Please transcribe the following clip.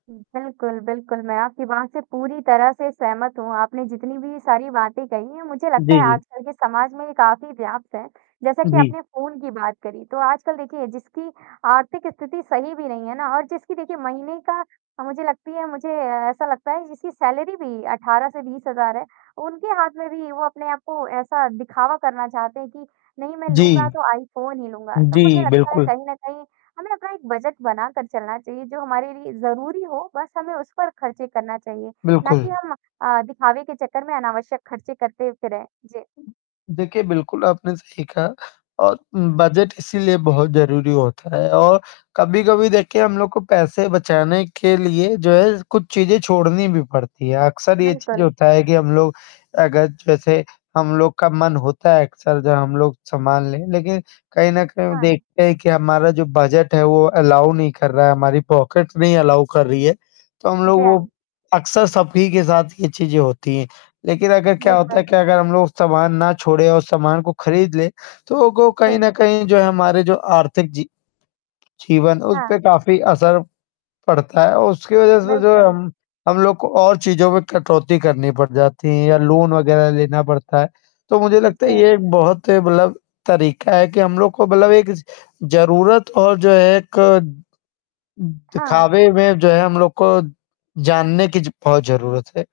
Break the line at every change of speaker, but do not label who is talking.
उ, बिल्कुल, बिल्कुल, मैं आपकी बात से पूरी तरह से सहमत हूँ, आपने जितनी भी सारी बातें कही हैं, मुझे लगता
जी,
है
जी।
आजकल के समाज में ये काफ़ी व्याप्त है जैसा कि
जी।
आपने फ़ोन की बात करी, तो आजकल देखिए जिसकी आर्थिक स्थिति सही भी नहीं है ना और जिसकी देखिए महीने का अ, मुझे लगती है मुझे ऐसा लगता है जिसकी सैलरी भी 18 से 20,000 है उनके हाथ में भी वो अपने आप को ऐसा दिखावा करना चाहते हैं कि नहीं मैं लूँगा
जी।
तो आईफ़ोन ही लूँगा तो मुझे
जी,
लगता है
बिल्कुल।
कहीं न कहीं हमें अपना एक बजट बनाकर चलना चाहिए जो हमारे लिए ज़रूरी हो बस हमें उस पर ख़र्चे करना चाहिए ना
बिल्कुल।
कि हम अ, दिखावे के चक्कर में अनावश्यक ख़र्चे करते फिरें। जी।
देखिए, बिल्कुल, आपने सही कहा और बजट इसीलिए बहुत ज़रूरी होता है और कभी-कभी देखिए हम लोग को पैसे बचाने के लिए जो है कुछ चीज़ें छोड़नी भी पड़ती हैं। अक्सर ये चीज़ जो
बिल्कुल।
होता है कि हम लोग अगर जैसे हम लोग का मन होता है अक्सर जब हम लोग सामान लें लेकिन कहीं न कहीं
हाँ।
देखते हैं कि हमारा जो बजट है वो अलाउ नहीं कर रहा हमारी पॉकेट नहीं अलाउ कर रही है, तो हम लोग
जी,
वो
हाँ।
अक्सर सभी के साथ ये चीज़ें होती हैं, लेकिन अगर क्या होता है
बिल्कुल।
कि अगर हम लोग सामान ना छोड़े और सामान को खरीद ले तो वो कहीं
जी।
न कहीं जो है हमारे जो आर्थिक जी जीवन उस पे
हाँ।
काफ़ी असर पड़ता है उसकी वज़ह से जो है
बिल्कुल।
हम हम लोग को और चीज़ों में कटौती करनी पड़ जाती है या लोन वग़ैरह लेना पड़ता है। तो मुझे
जी
लगता है
हाँ।
ये एक बहुत मतलब तरीक़ा है कि हम लोग को मतलब एक ज़रूरत और जो है एक
हाँ।
दिखावे में जो है हम लोग को जानने की जो बहुत ज़रूरत है।